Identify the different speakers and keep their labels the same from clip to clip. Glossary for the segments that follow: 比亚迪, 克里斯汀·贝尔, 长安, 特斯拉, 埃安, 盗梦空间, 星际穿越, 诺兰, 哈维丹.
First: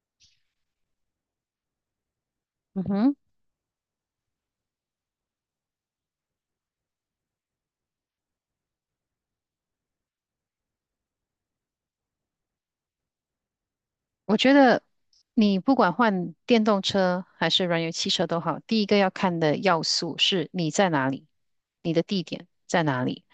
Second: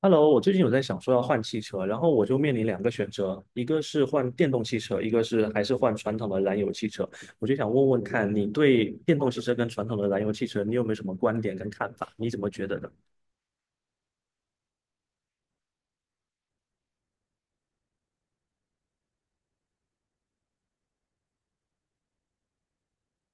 Speaker 1: Hello，我最近有在想说要换汽车，然后我就面临两
Speaker 2: 嗯
Speaker 1: 个选
Speaker 2: 哼，
Speaker 1: 择，一个是换电动汽车，一个是还是换传统的燃油汽车。我就想问问看，你对电动汽车跟传统的燃油汽车，你有没有什么观点跟看法？你怎么觉得的？
Speaker 2: 我觉得你不管换电动车还是燃油汽车都好，第一个要看的要素是你在哪里，你的地点在哪里。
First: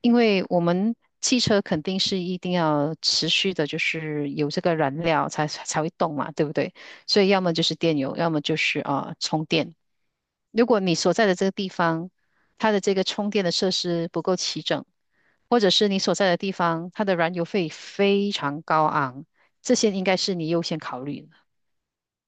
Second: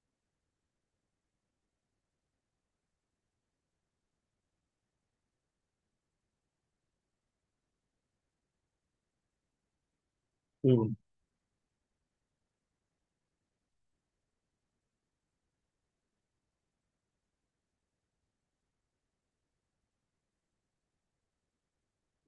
Speaker 2: 因为我们汽车肯定是一定要持续的，就是有这个燃料才会动嘛，对不对？所以要么就是电油，要么就是充电。如果
Speaker 1: 嗯
Speaker 2: 你所在的这个地方，它的这个充电的设施不够齐整，或者是你所在的地方，它的燃油费非常高昂，这些应该是你优先考虑的。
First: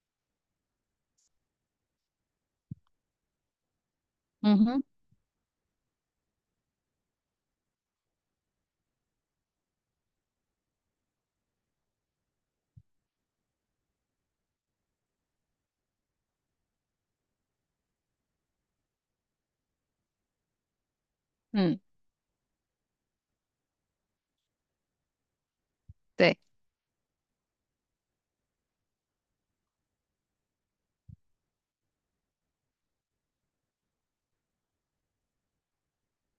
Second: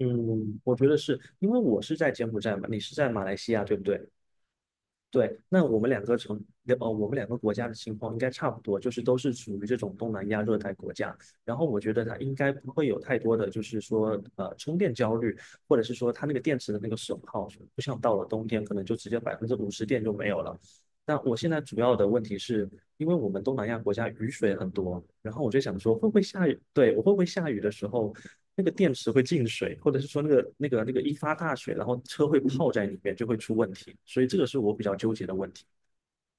Speaker 1: 嗯，我觉得是因为我是在柬埔寨嘛，你是在马来西亚，对不对？
Speaker 2: 嗯哼，
Speaker 1: 对，那我们两个城，我们两个国家的情况应该差不多，就是都是属于这种东南亚热带国家。然后我觉得它应该不会有太多的，就是说，充电焦虑，或者是说它那个电池的那个损耗，不像到了冬天，可能就直接50%电就没有了。那我现在主
Speaker 2: 嗯，
Speaker 1: 要的问题是，因为我们东南亚国家雨水很多，然后我就想说，会不会
Speaker 2: 对。
Speaker 1: 下雨？对，我会不会下雨的时候，那个电池会进水，或者是说那个一发大水，然后车会泡在里面，就会出问题。所以这个是我比较纠结的问题。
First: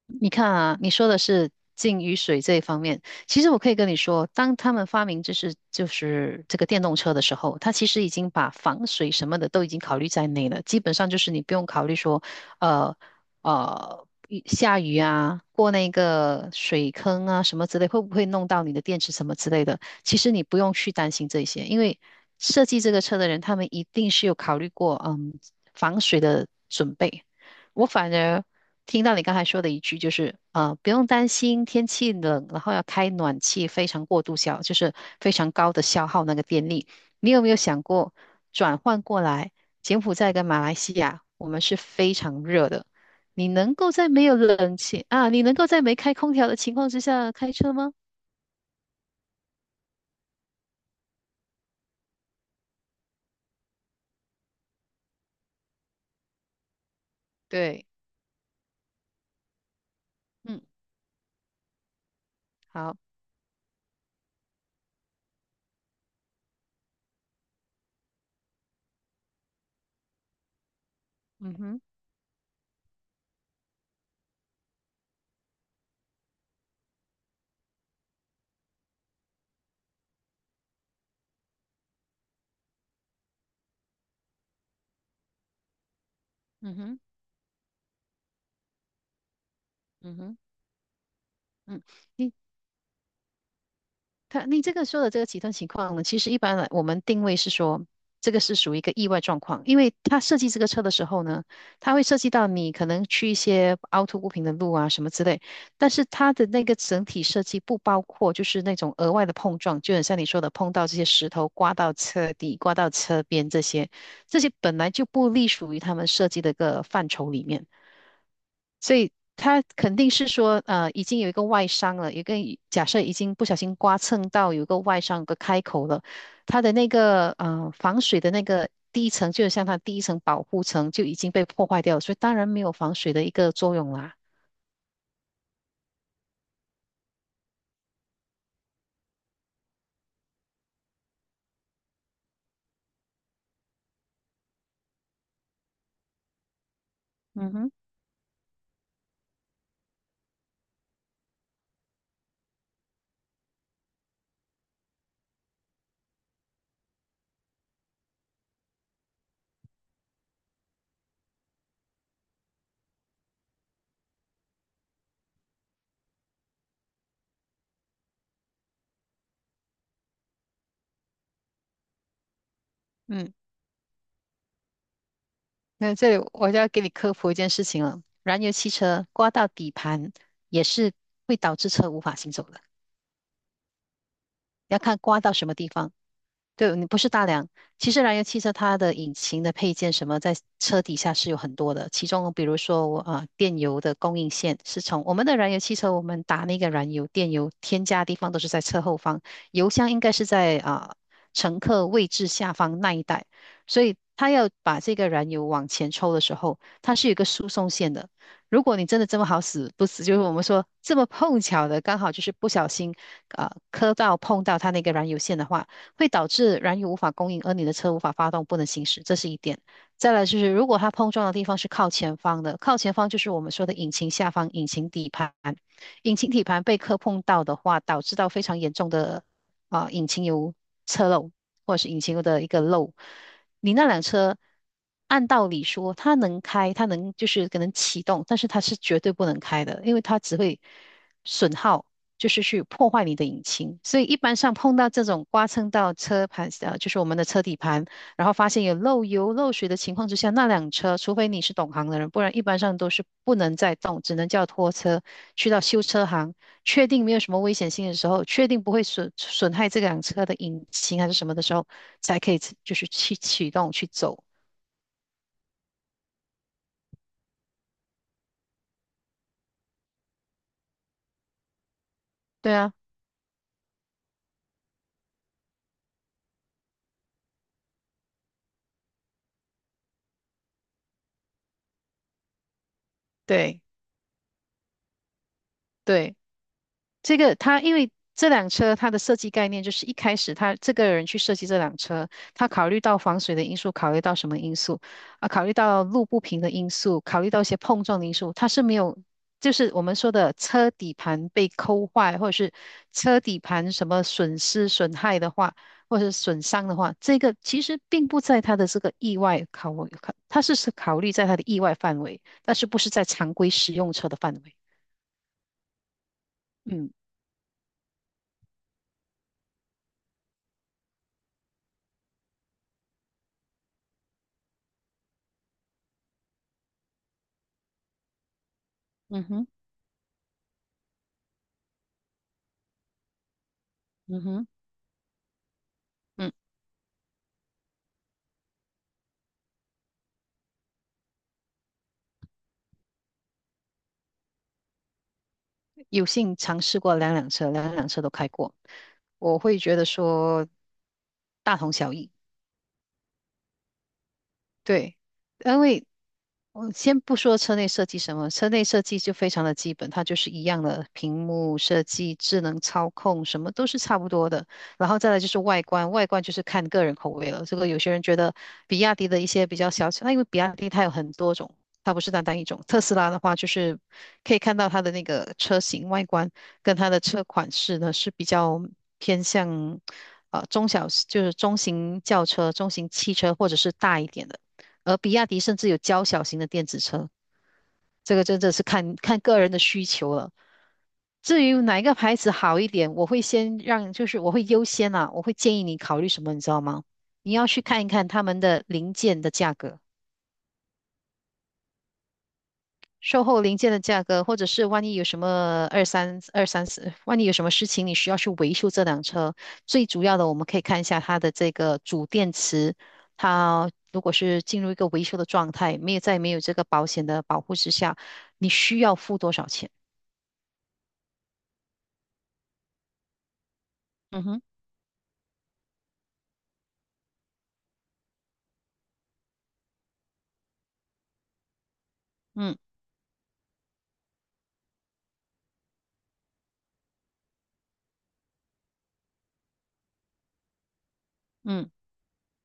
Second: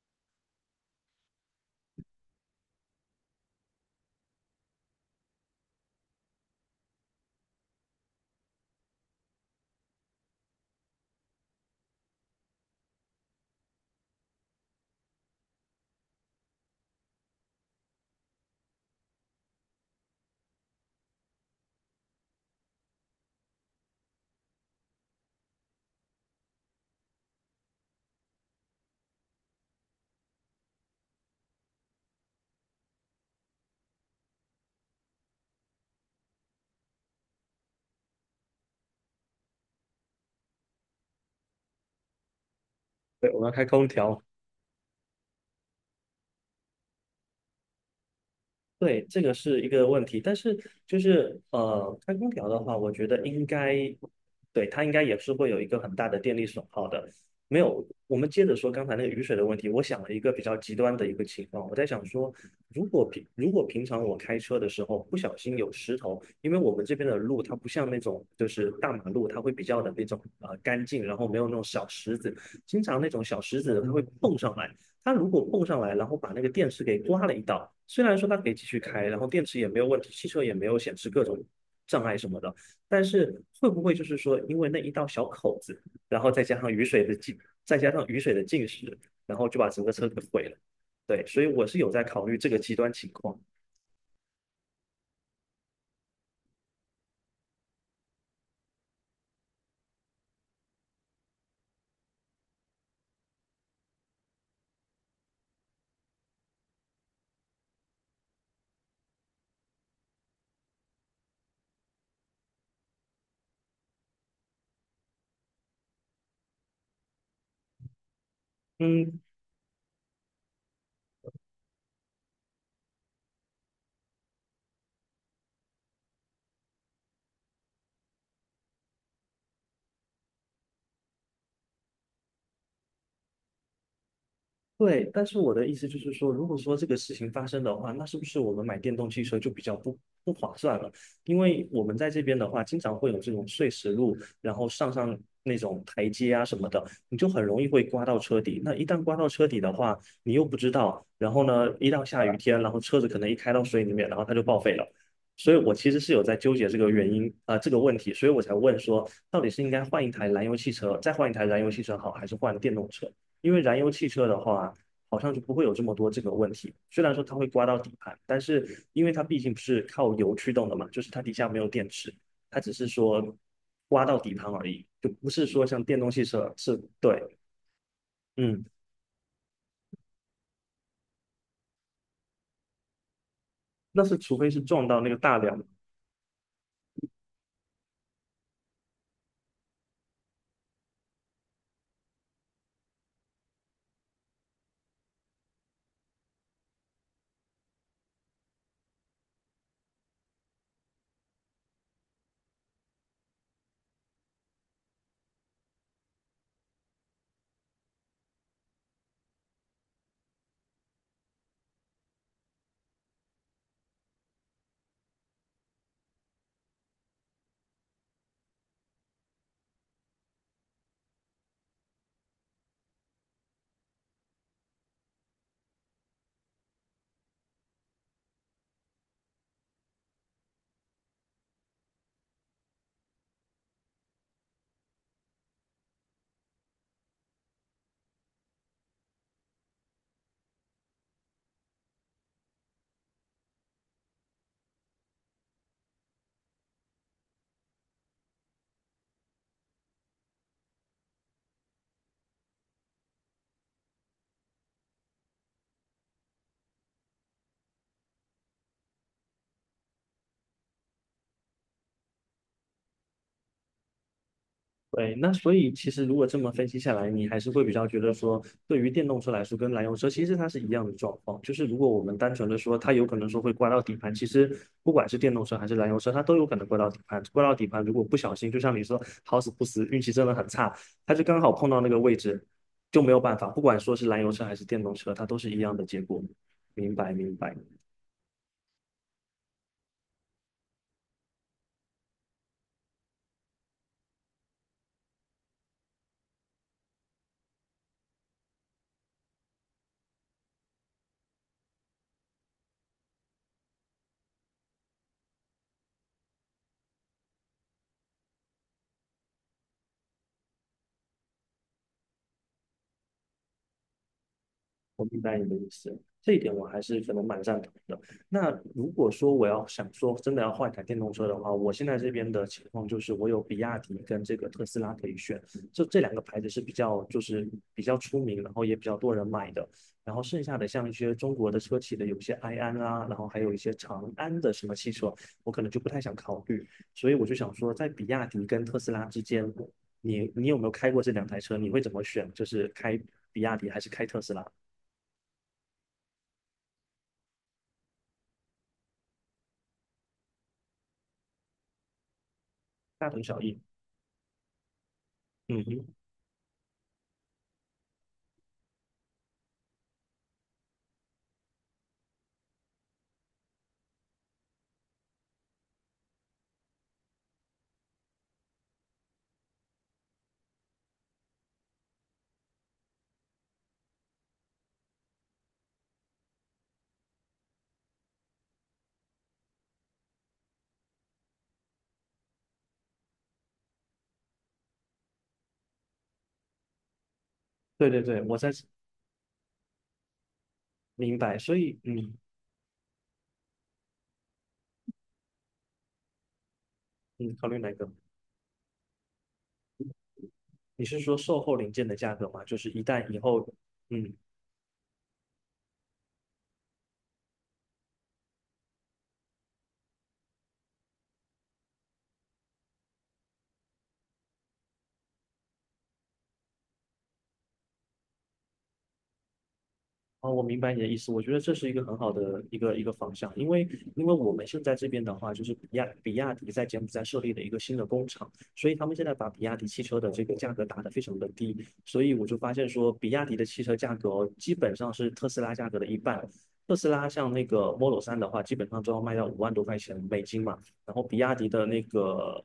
Speaker 2: 你看啊，你说的是进雨水这一方面，其实我可以跟你说，当他们发明就是这个电动车的时候，它其实已经把防水什么的都已经考虑在内了，基本上就是你不用考虑说，呃雨下雨啊，过那个水坑啊什么之类，会不会弄到你的电池什么之类的，其实你不用去担心这些，因为设计这个车的人，他们一定是有考虑过，嗯，防水的准备。我反而听到你刚才说的一句，就是不用担心天气冷，然后要开暖气，非常过度消，就是非常高的消耗那个电力。你有没有想过转换过来？柬埔寨跟马来西亚，我们是非常热的，
Speaker 1: 对，我们
Speaker 2: 你
Speaker 1: 要开
Speaker 2: 能
Speaker 1: 空
Speaker 2: 够在
Speaker 1: 调。
Speaker 2: 没有冷气啊，你能够在没开空调的情况之下开车吗？
Speaker 1: 对，这个是一个问题，但是就是开空调的话，我觉得应该，对，它应该也是会有一个很大的电力损耗的。没有，
Speaker 2: 对，
Speaker 1: 我们接着说刚才那个雨水的问题，我想了一个比较
Speaker 2: 嗯，
Speaker 1: 极端的一个情况，我在想说，
Speaker 2: 好，
Speaker 1: 如果平常我开车的时候不小心有石头，因为我们这边的路它不像那种就是大马路，它会比较的那种干净，然后没有那
Speaker 2: 嗯
Speaker 1: 种
Speaker 2: 哼，
Speaker 1: 小石子，经常那种小石子它会碰上来。它如果碰上来，然后把那个电池给刮了一道，虽然说它可以继续开，然后电池也没有问题，汽车也没有显示各种障碍什么的，但是会不会就是说，因为那一道小口子，然后
Speaker 2: 嗯哼，
Speaker 1: 再加上雨水的浸湿，然后就把整个车给
Speaker 2: 嗯哼，
Speaker 1: 毁了？对，所以我是
Speaker 2: 嗯，
Speaker 1: 有在考
Speaker 2: 你，
Speaker 1: 虑这个极端情况。
Speaker 2: 你这个说的这个极端情况呢，其实一般来我们定位是说，这个是属于一个意外状况，因为他设计这个车的时候呢，他会涉及到你可能去一些凹凸不平的路啊什么之类，但是它的那个整体设计不包括就是那种额外的碰撞，就很像你说的碰到这些石头、刮到车底、刮到车边这些，这些本来就不隶属于他们设计的一个范畴里面。所以
Speaker 1: 嗯，
Speaker 2: 他肯定是说，呃，已经有一个外伤了，有一个假设已经不小心刮蹭到有一个外伤，有个开口了，它的那个防水的那个第一层，就是像它第一层保护层就已经被破坏掉了，所以当然没有防水的一个作用啦。
Speaker 1: 对，但是我的意思就是说，如果说这个事情发生的话，那是不是我们买电动汽车就比较不划算了？因为我们在这边的话，经常会有这种碎石路，然后上那种台阶啊什么的，你就很
Speaker 2: 嗯
Speaker 1: 容易
Speaker 2: 哼，
Speaker 1: 会刮到车底。那一旦刮到车底的话，你又不知道，然后呢，一到下雨天，然后车子可能一开到水里面，然后它就报废了。所以我其实是有在纠结这个原因啊、呃这个问题，所以我才问说，到底是应该换一台燃油汽车，再换一台燃油汽车好，还是换电动车？因为燃油汽车的话，好像就不会有这么多这个问题。虽然说它会刮到底盘，但是因为它毕竟不是靠油驱动的嘛，就是它底下没有电池，它只是
Speaker 2: 嗯，
Speaker 1: 说刮到底盘而已，就不是说像
Speaker 2: 那
Speaker 1: 电动
Speaker 2: 这
Speaker 1: 汽
Speaker 2: 里我
Speaker 1: 车
Speaker 2: 就要
Speaker 1: 是
Speaker 2: 给你科
Speaker 1: 对，
Speaker 2: 普一件事情了，燃油
Speaker 1: 嗯，
Speaker 2: 汽车刮到底盘也是会导致车无法行走的，
Speaker 1: 那是除非是
Speaker 2: 要
Speaker 1: 撞
Speaker 2: 看
Speaker 1: 到那个
Speaker 2: 刮到
Speaker 1: 大
Speaker 2: 什么
Speaker 1: 梁
Speaker 2: 地方。对，你不是大梁。其实燃油汽车它的引擎的配件什么，在车底下是有很多的。其中，比如说电油的供应线是从我们的燃油汽车，我们打那个燃油、电油添加的地方都是在车后方，油箱应该是在乘客位置下方那一带。所以，它要把这个燃油往前抽的时候，它是有一个输送线的。如果你真的这么好死不死，就是我们说这么碰巧的，刚好就是不小心磕到碰到它那个燃油线的话。会导致燃油无法供应，而你的车无法发动，不能行驶，这是一点。再来就是，如果它碰撞的地方是靠前方的，靠前方就是我们说的引擎下方、引擎底盘。引擎底盘被磕碰到的话，导致到非常严重的引擎油侧漏或者是引擎油的一个漏。你那辆车按道理说它能开，它能就是可能启动，但是它是绝对不能开的，因为它只会损耗就是去破坏你的引擎。所以一般上碰到这种刮蹭到车盘，呃，就是我们的车底盘，然后发现有漏油、漏水的情况之下，那辆车，除非你是懂行的人，不然一般上都是不能再动，只能叫拖车去到修车行，确定没有什么危险性的时候，确定不会损害这辆车的引擎还是什么的时候，才可以就是去启动去走。
Speaker 1: 对，那所以其实如果这么分析下来，你还是会比较觉得说，对于电动车来说，跟燃油车其实它是一样的状况。就是如果我们单纯
Speaker 2: 对
Speaker 1: 的
Speaker 2: 啊，
Speaker 1: 说，它有可能说会刮到底盘，其实不管是电动车还是燃油车，它都有可能刮到底盘。刮到底盘，如果不小心，就像你说，好死不死，运气真的很差，它就刚好碰到那个位置，就没有办法。不
Speaker 2: 对。
Speaker 1: 管说是燃油车还是电动车，它都是一样的结
Speaker 2: 对，
Speaker 1: 果。明白，
Speaker 2: 这
Speaker 1: 明
Speaker 2: 个
Speaker 1: 白。
Speaker 2: 他因为这辆车它的设计概念就是一开始他这个人去设计这辆车，他考虑到防水的因素，考虑到什么因素啊？考虑到路不平的因素，考虑到一些碰撞的因素，他是没有，就是我们说的车底盘被抠坏，或者是车底盘什么损失损害的话，或者是损伤的话，这个其实并不在他的这个意外考虑在他的意外范围，但是不是在常规使用车的范围。
Speaker 1: 我明白你的意思，这一点我还
Speaker 2: 嗯，
Speaker 1: 是可能蛮赞同的。那如果说我要想说真的要换一台电动车的话，我现在这边的情况就是我有比亚迪跟这个特斯拉可以选，就这两个牌子是比较出名，然后也比较多
Speaker 2: 嗯
Speaker 1: 人
Speaker 2: 哼，
Speaker 1: 买的。然后剩下的像一些中国的车企的有些埃安啊，然后还有一些长
Speaker 2: 嗯
Speaker 1: 安
Speaker 2: 哼。
Speaker 1: 的什么汽车，我可能就不太想
Speaker 2: 嗯，
Speaker 1: 考虑。所以我就想说，在比亚迪跟特斯拉之间，你有没有开过这两台车？你会怎么选？就是开比亚迪还是开特斯拉？
Speaker 2: 有幸尝试过两辆车，两辆车都开过，我会觉得说大同小异。
Speaker 1: 大同小异。
Speaker 2: 对，因
Speaker 1: 嗯
Speaker 2: 为
Speaker 1: 哼，
Speaker 2: 我先不说车内设计什么，车内设计就非常的基本，它就是一样的屏幕设计、智能操控，什么都是差不多的。然后再来就是外观，外观就是看个人口味了。这个有些人觉得比亚迪的一些比较小巧，那因为比亚迪它有很多种，它不是单单一种。特斯拉的话，就是可以看到它的那个车型外观跟它的车款式呢是比较偏向中小，就是中型轿车、中型汽车或者是大一点的。而比亚迪甚至有较小型的电子车，
Speaker 1: 对对
Speaker 2: 这
Speaker 1: 对，
Speaker 2: 个
Speaker 1: 我
Speaker 2: 真
Speaker 1: 在
Speaker 2: 的是看个人的需求了。
Speaker 1: 明白。
Speaker 2: 至于
Speaker 1: 所
Speaker 2: 哪
Speaker 1: 以，
Speaker 2: 一个
Speaker 1: 嗯
Speaker 2: 牌子好一点，我会先让，就是我会优先，我会建议你考虑什么，你知道吗？你
Speaker 1: 嗯，
Speaker 2: 要
Speaker 1: 考虑
Speaker 2: 去
Speaker 1: 哪
Speaker 2: 看一
Speaker 1: 个？
Speaker 2: 看他们的零件的价格。
Speaker 1: 你是说售后零件的价格吗？就是一旦以
Speaker 2: 售后
Speaker 1: 后，
Speaker 2: 零件的价
Speaker 1: 嗯，
Speaker 2: 格，或者是万一有什么二三二三四，万一有什么事情你需要去维修这辆车，最主要的我们可以看一下它的这个主电池，它如果是进入一个维修的状态，没有在没有这个保险的保护之下，你需要付多少钱？
Speaker 1: 哦，我明白你的意思。我觉得这是一个很好的一个方向，因为因为
Speaker 2: 嗯
Speaker 1: 我
Speaker 2: 哼，
Speaker 1: 们现在这边的话，就是比亚迪在柬埔寨设立的一个新的工厂，所以他们现在把比亚迪汽车的这个价格打得非常的低，所以我就发
Speaker 2: 嗯，
Speaker 1: 现说，比亚迪的汽车价格哦，基本上是特斯拉价格的一半。特斯拉像那个 Model 3的话，基本上都要卖到5万多块钱美金嘛，然后比亚迪的
Speaker 2: 嗯，
Speaker 1: 那个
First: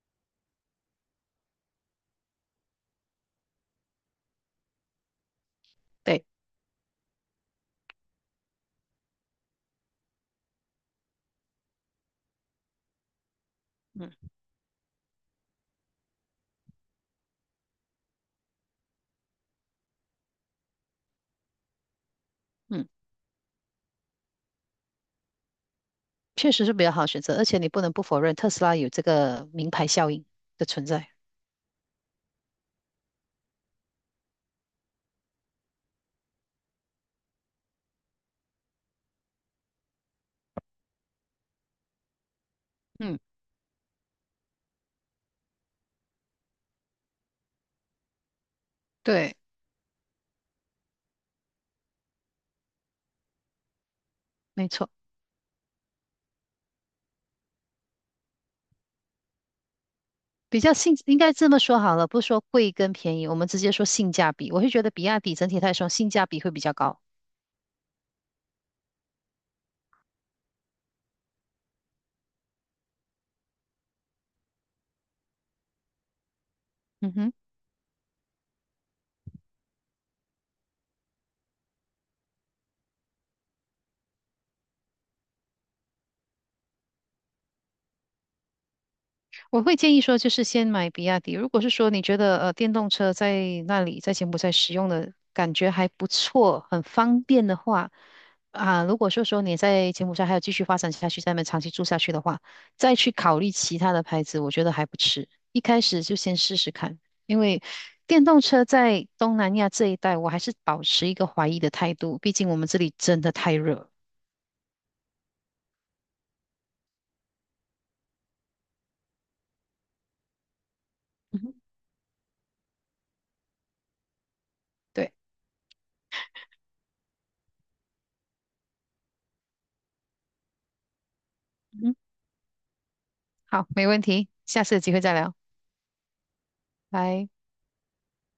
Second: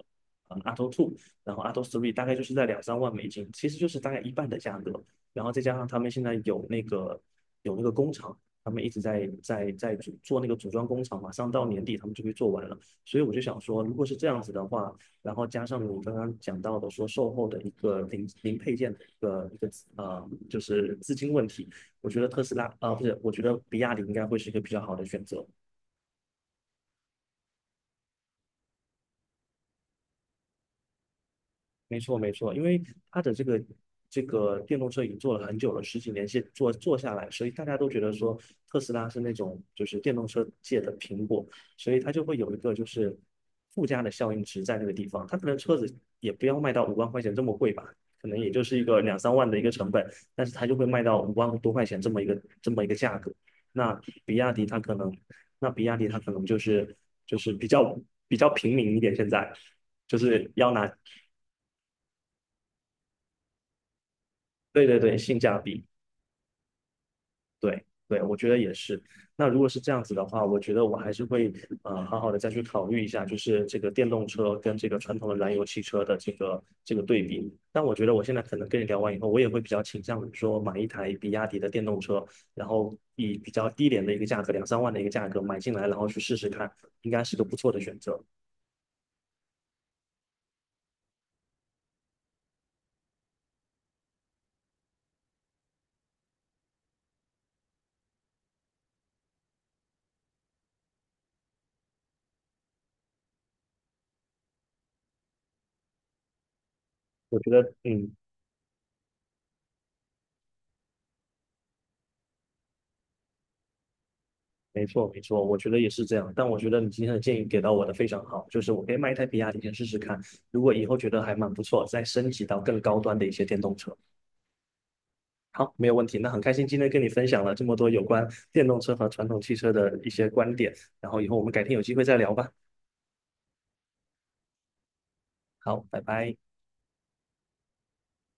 Speaker 1: Auto 2，然后 Auto 3 大概就是在2、3万美金，其实就是大概一半的价格。然后再加上他们现
Speaker 2: 对，
Speaker 1: 在有那个有那个工厂，他们一直在那个组装工厂，马上到年底他们就会做完了。所以我就想说，如果
Speaker 2: 嗯，
Speaker 1: 是这样子的话，然后加上你刚刚讲到的说售后的一个零零配件的一个一个呃，就是资金问题，我觉得特斯拉
Speaker 2: 嗯，
Speaker 1: 啊、呃不是，我觉得比亚迪应该会是一个比较好的选择。
Speaker 2: 确实是比较好的选择，而且你不能不否认特斯拉有这个名牌效应的存在。
Speaker 1: 没错，没错，因为它的这个电动车已经做了很久了，10几年先做做下来，所以大家都觉得说特斯拉是那种就是电动车界的苹果，所以它就会有一个就是
Speaker 2: 嗯，
Speaker 1: 附加的效应值在那个地方。它可能车子也不要卖到5万块钱这么贵吧，可能也就是一个两三
Speaker 2: 对，
Speaker 1: 万的一个成本，但是它就会卖到五万多块钱这么一个价格。那比亚迪
Speaker 2: 没
Speaker 1: 它
Speaker 2: 错。
Speaker 1: 可能，那比亚迪它可能就是比较平民一点，现在就是
Speaker 2: 比
Speaker 1: 要
Speaker 2: 较
Speaker 1: 拿
Speaker 2: 性，应该这么说好了，不说贵跟便宜，我们直接说性价比。我会觉
Speaker 1: 对
Speaker 2: 得
Speaker 1: 对
Speaker 2: 比
Speaker 1: 对，
Speaker 2: 亚迪
Speaker 1: 性
Speaker 2: 整
Speaker 1: 价
Speaker 2: 体来
Speaker 1: 比，
Speaker 2: 说性价比会比较高。
Speaker 1: 对对，我觉得也是。那如果是这样子的话，我觉得我还是会好好的再去考虑一下，就是这个电动车跟这个传统的燃油汽车的这个
Speaker 2: 嗯
Speaker 1: 对
Speaker 2: 哼。
Speaker 1: 比。但我觉得我现在可能跟你聊完以后，我也会比较倾向于说买一台比亚迪的电动车，然后以比较低廉的一个价格，两三万的一个价格买进来，然后去试试看，应该是个不错的选择。
Speaker 2: 我会建议说，就是先买比亚迪。如果是说你觉得电动车在那里在柬埔寨使用的感觉还不错，很方便的话，如果说你在柬埔寨还有继续发展下去，在那边长期住下去的话，再去考虑其他的牌子，我觉得还不迟。一开始就先试试看，
Speaker 1: 我
Speaker 2: 因
Speaker 1: 觉
Speaker 2: 为
Speaker 1: 得，嗯，
Speaker 2: 电动车在东南亚这一带，我还是保持一个怀疑的态度，毕竟我们这里真的太热。
Speaker 1: 没错，没错，我觉得也是这样。但我觉得你今天的建议给到我的非常好，就是我可以买一台比亚迪先试试看，如果以后觉得还
Speaker 2: 嗯
Speaker 1: 蛮
Speaker 2: 哼，
Speaker 1: 不错，再升级到更高端的一些电动车。
Speaker 2: 对，
Speaker 1: 好，没有问题。那很开心今天跟你分享了这么多有关电动车和传统汽车的一些观点，然后以后我们改天有机
Speaker 2: 嗯，
Speaker 1: 会再聊吧。
Speaker 2: 好，没问题，下次有机会再聊，
Speaker 1: 好，拜拜。
Speaker 2: 拜。